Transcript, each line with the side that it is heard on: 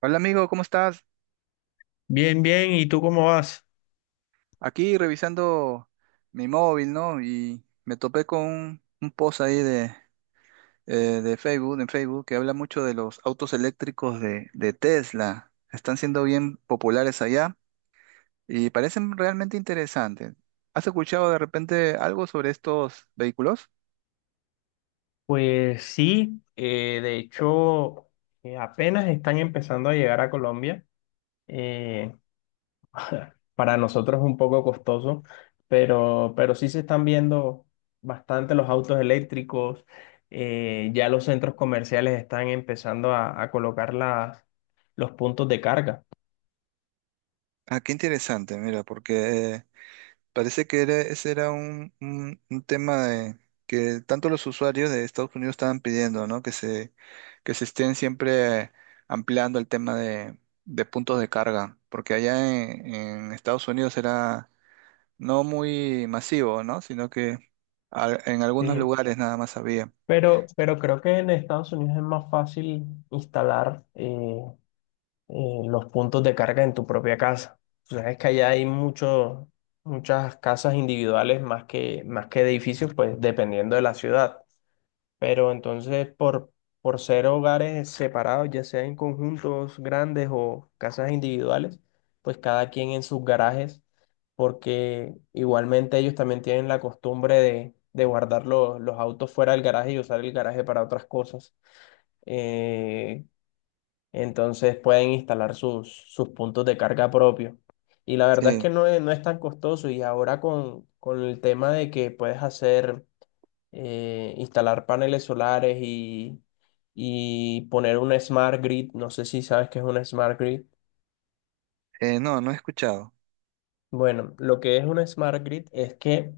right: Hola amigo, ¿cómo estás?
left: Bien, bien, ¿y tú cómo vas?
right: Aquí revisando mi móvil, ¿no? Y me topé con un post ahí eh, de Facebook, en Facebook, que habla mucho de los autos eléctricos de Tesla. Están siendo bien populares allá y parecen realmente interesantes. ¿Has escuchado de repente algo sobre estos vehículos?
left: Pues sí, de hecho, apenas están empezando a llegar a Colombia. eh, para nosotros es un poco costoso, pero sí se están viendo bastante los autos eléctricos. Ya los centros comerciales están empezando a colocar las, los puntos de carga.
right: Ah, qué interesante, mira, porque parece que era, ese era un, un tema de que tanto los usuarios de Estados Unidos estaban pidiendo, ¿no? Que se estén siempre ampliando el tema de puntos de carga, porque allá en Estados Unidos era no muy masivo, ¿no? Sino que en algunos
left: Sí.
right: lugares nada más había.
left: Pero creo que en Estados Unidos es más fácil instalar. Los puntos de carga en tu propia casa. Tú sabes que allá hay muchos muchas casas individuales más que edificios, pues dependiendo de la ciudad. Pero entonces, por ser hogares separados, ya sea en conjuntos grandes o casas individuales, pues cada quien en sus garajes, porque igualmente ellos también tienen la costumbre de guardar los autos fuera del garaje y usar el garaje para otras cosas. Eh, entonces pueden instalar sus, sus puntos de carga propios. Y la verdad es que
right: Sí.
left: no es, no es tan costoso. Y ahora con el tema de que puedes hacer, instalar paneles solares y poner un smart grid, no sé si sabes qué es un smart grid.
right: No, no he escuchado.
left: Bueno, lo que es un smart grid es que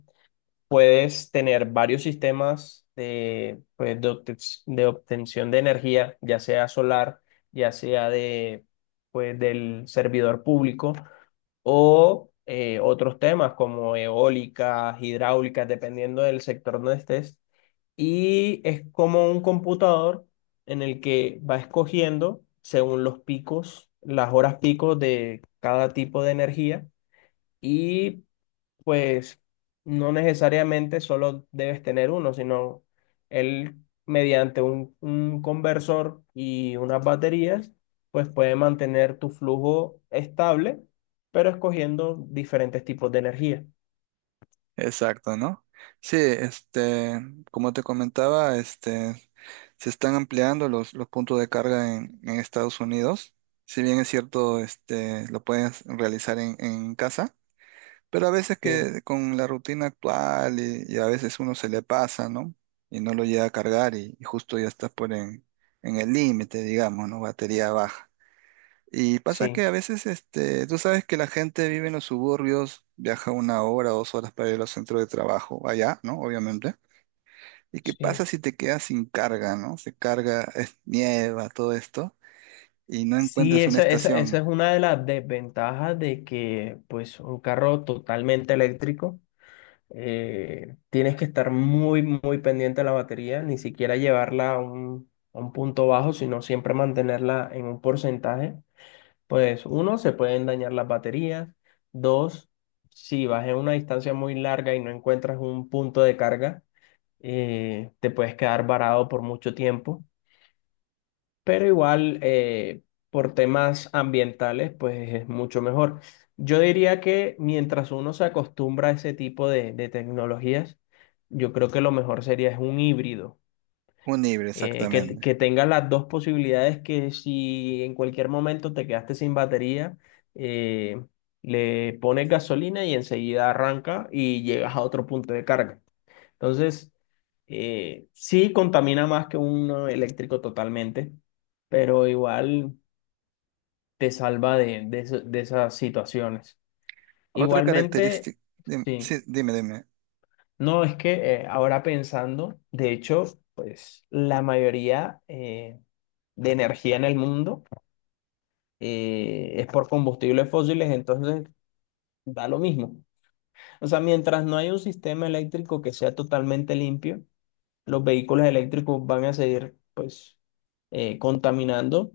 left: puedes tener varios sistemas de, pues, de de obtención de energía, ya sea solar, ya sea de, pues, del servidor público o otros temas como eólicas, hidráulicas, dependiendo del sector donde estés. Y es como un computador en el que va escogiendo según los picos, las horas picos de cada tipo de energía y pues no necesariamente solo debes tener uno, sino él mediante un conversor y unas baterías, pues puede mantener tu flujo estable, pero escogiendo diferentes tipos de energía.
right: Exacto, ¿no? Sí, este, como te comentaba, este, se están ampliando los puntos de carga en Estados Unidos. Si bien es cierto, este, lo puedes realizar en casa, pero a veces
left: Sí,
right: que con la rutina actual y a veces uno se le pasa, ¿no? Y no lo llega a cargar y justo ya estás por en el límite, digamos, ¿no? Batería baja. Y pasa
left: sí,
right: que a veces, este, tú sabes que la gente vive en los suburbios, viaja una hora, dos horas para ir al centro de trabajo, allá, ¿no? Obviamente. ¿Y qué pasa
left: sí.
right: si te quedas sin carga, ¿no? Se carga, es nieva, todo esto, y no
left: Sí,
right: encuentras una
left: esa
right: estación,
left: es una de las desventajas de que pues un carro totalmente eléctrico tienes que estar muy, muy pendiente de la batería, ni siquiera llevarla a un punto bajo, sino siempre mantenerla en un porcentaje. Pues uno, se pueden dañar las baterías. Dos, si vas en una distancia muy larga y no encuentras un punto de carga, te puedes quedar varado por mucho tiempo pero igual por temas ambientales, pues es mucho mejor. Yo diría que mientras uno se acostumbra a ese tipo de tecnologías, yo creo que lo mejor sería es un híbrido,
right: un híbrido exactamente.
left: que tenga las dos posibilidades que si en cualquier momento te quedaste sin batería, eh, le pones gasolina y enseguida arranca y llegas a otro punto de carga. Entonces, sí contamina más que uno eléctrico totalmente, pero igual te salva de, de esas situaciones.
right: Otra
left: Igualmente,
right: característica, dime,
left: sí.
right: sí, dime, dime.
left: No, es que ahora pensando, de hecho, pues la mayoría de energía en el mundo es por combustibles fósiles, entonces da lo mismo. O sea, mientras no hay un sistema eléctrico que sea totalmente limpio, los vehículos eléctricos van a seguir, pues, contaminando,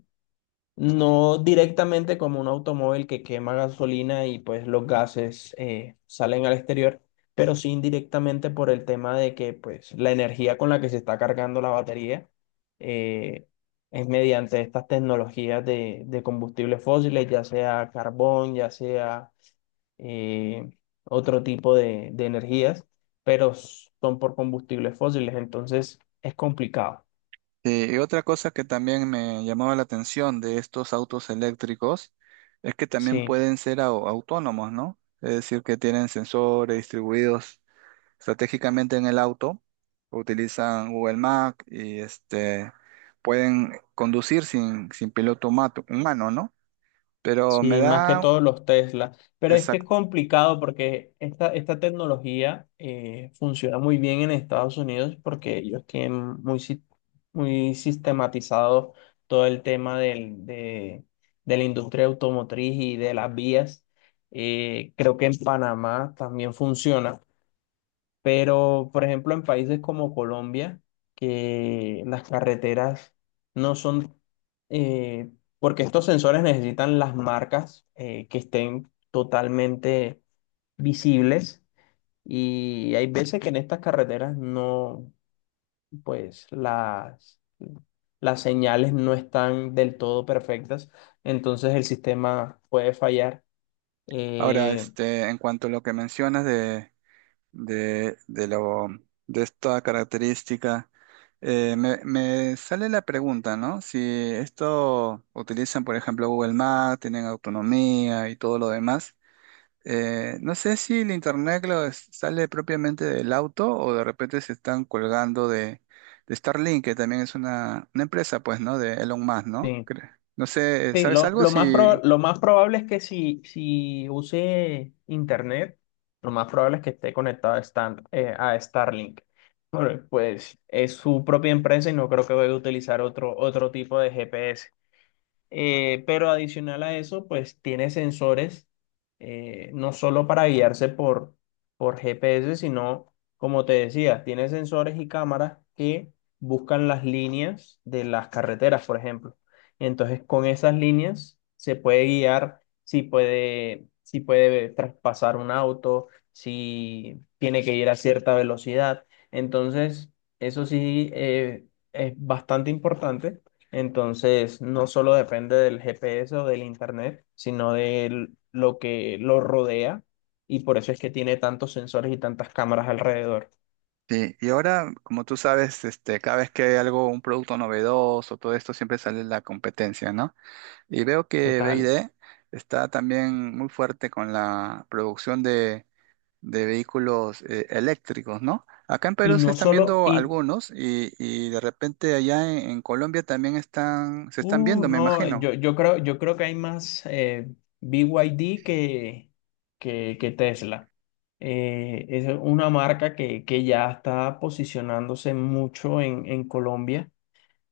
left: no directamente como un automóvil que quema gasolina y pues los gases salen al exterior, pero sí indirectamente por el tema de que pues la energía con la que se está cargando la batería eh, es mediante estas tecnologías de combustibles fósiles, ya sea carbón, ya sea eh, otro tipo de energías, pero son por combustibles fósiles, entonces es complicado.
right: Y otra cosa que también me llamaba la atención de estos autos eléctricos es que también
left: Sí,
right: pueden ser autónomos, ¿no? Es decir, que tienen sensores distribuidos estratégicamente en el auto, utilizan Google Maps y este, pueden conducir sin, sin piloto humano, ¿no? Pero me
left: sí, más que
right: da,
left: todos los Tesla. Pero es que es
right: exacto.
left: complicado porque esta tecnología funciona muy bien en Estados Unidos porque ellos tienen muy, muy sistematizado todo el tema del, de la industria automotriz y de las vías. Creo que en Panamá también funciona. Pero, por ejemplo, en países como Colombia, que las carreteras no son, eh, porque estos sensores necesitan las marcas que estén totalmente visibles y hay veces que en estas carreteras no, pues las señales no están del todo perfectas, entonces el sistema puede fallar.
right: Ahora,
left: Eh,
right: este, en cuanto a lo que mencionas de lo, de esta característica, me, me sale la pregunta, ¿no? Si esto utilizan, por ejemplo, Google Maps, tienen autonomía y todo lo demás. No sé si el internet sale propiamente del auto o de repente se están colgando de Starlink, que también es una empresa, pues, ¿no? De Elon Musk, ¿no? No sé,
left: Sí,
right: ¿sabes algo?
left: lo más
right: Si
left: lo más probable es que si, si use internet, lo más probable es que esté conectado a, a Starlink. Bueno, pues es su propia empresa y no creo que vaya a utilizar otro, otro tipo de GPS. Pero adicional a eso, pues tiene sensores no solo para guiarse por GPS, sino, como te decía, tiene sensores y cámaras que buscan las líneas de las carreteras, por ejemplo. Entonces, con esas líneas se puede guiar si puede, si puede traspasar un auto, si tiene que ir a cierta velocidad. Entonces, eso sí es bastante importante entonces, no solo depende del GPS o del internet, sino de lo que lo rodea y por eso es que tiene tantos sensores y tantas cámaras alrededor.
right: sí, y ahora, como tú sabes, este, cada vez que hay algo, un producto novedoso, todo esto, siempre sale la competencia, ¿no? Y veo que B y
left: Total.
right: D está también muy fuerte con la producción de vehículos eléctricos, ¿no? Acá en
left: Y
right: Perú se
left: no
right: están
left: solo,
right: viendo
left: y,
right: algunos y de repente allá en Colombia también están, se están viendo, me
left: no,
right: imagino.
left: yo creo que hay más BYD que Tesla. Es una marca que ya está posicionándose mucho en Colombia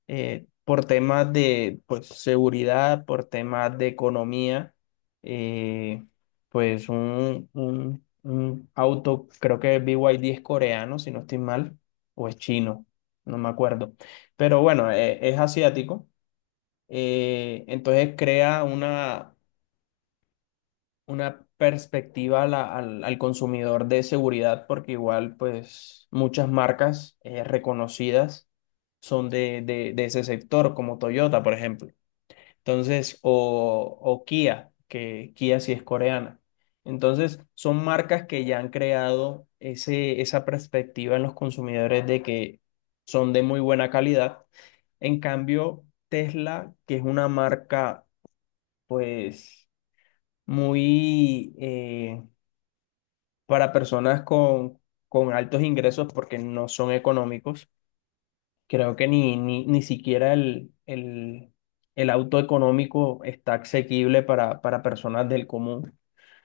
left: por temas de pues, seguridad, por temas de economía, eh, pues un, un auto, creo que BYD es coreano, si no estoy mal, o es chino, no me acuerdo. Pero bueno, es asiático. Entonces crea una perspectiva a al, al consumidor de seguridad, porque igual pues muchas marcas reconocidas son de, de ese sector, como Toyota, por ejemplo. Entonces, o Kia, que Kia sí es coreana. Entonces, son marcas que ya han creado ese, esa perspectiva en los consumidores de que son de muy buena calidad. En cambio, Tesla, que es una marca pues muy... para personas con altos ingresos porque no son económicos. Creo que ni, ni, ni siquiera el auto económico está asequible para personas del común.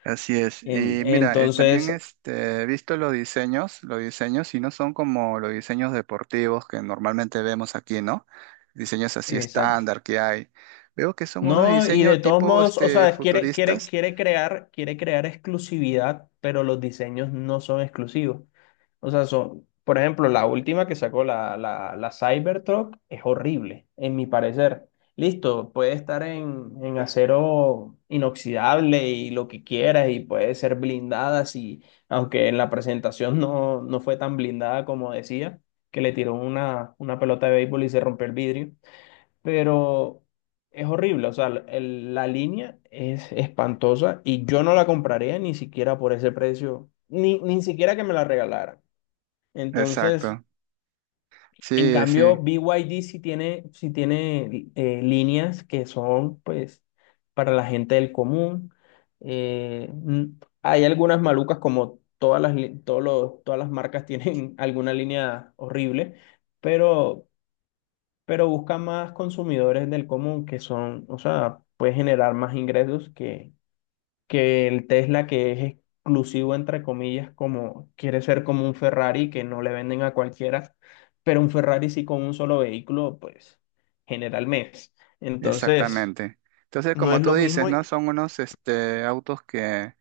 right: Así es. Y mira, también
left: Entonces,
right: este, he visto los diseños, y no son como los diseños deportivos que normalmente vemos aquí, ¿no? Diseños así
left: exacto.
right: estándar que hay. Veo que son unos
left: No, y
right: diseños
left: de todos
right: tipo
left: modos, o
right: este,
left: sea, quiere, quiere,
right: futuristas.
left: quiere crear exclusividad, pero los diseños no son exclusivos. O sea, son, por ejemplo, la última que sacó la, la, la Cybertruck es horrible, en mi parecer. Listo, puede estar en acero inoxidable y lo que quieras, y puede ser blindada, si, aunque en la presentación no, no fue tan blindada como decía, que le tiró una pelota de béisbol y se rompió el vidrio, pero es horrible, o sea, la línea es espantosa y yo no la compraría ni siquiera por ese precio, ni, ni siquiera que me la regalaran. Entonces,
right: Exacto.
left: en
right: Sí,
left: cambio,
right: sí,
left: BYD sí tiene líneas que son, pues, para la gente del común. Eh, mm, hay algunas malucas como todas las, todos todas las marcas tienen alguna línea horrible, pero pero busca más consumidores del común que son, o sea, puede generar más ingresos que el Tesla que es exclusivo, entre comillas, como quiere ser como un Ferrari que no le venden a cualquiera, pero un Ferrari sí con un solo vehículo, pues genera al mes. Entonces,
right: exactamente. Entonces,
left: no
right: como
left: es
right: tú
left: lo
right: dices,
left: mismo. Y-
right: ¿no? Son unos este, autos que,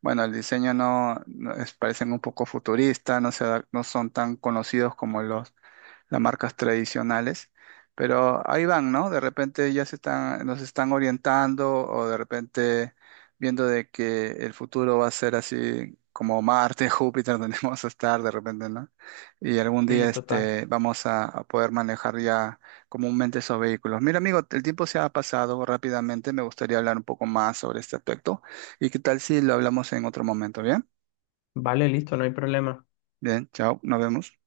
right: bueno, el diseño no, no parecen un poco futurista no se, no son tan conocidos como los las marcas tradicionales, pero ahí van, ¿no? De repente ya se están, nos están orientando o de repente viendo de que el futuro va a ser así como Marte, Júpiter, donde vamos a estar de repente, ¿no? Y algún día
left: Sí, total.
right: este, vamos a poder manejar ya comúnmente esos vehículos. Mira, amigo, el tiempo se ha pasado rápidamente, me gustaría hablar un poco más sobre este aspecto y qué tal si lo hablamos en otro momento, ¿bien?
left: Vale, listo, no hay problema.
right: Bien, chao, nos vemos.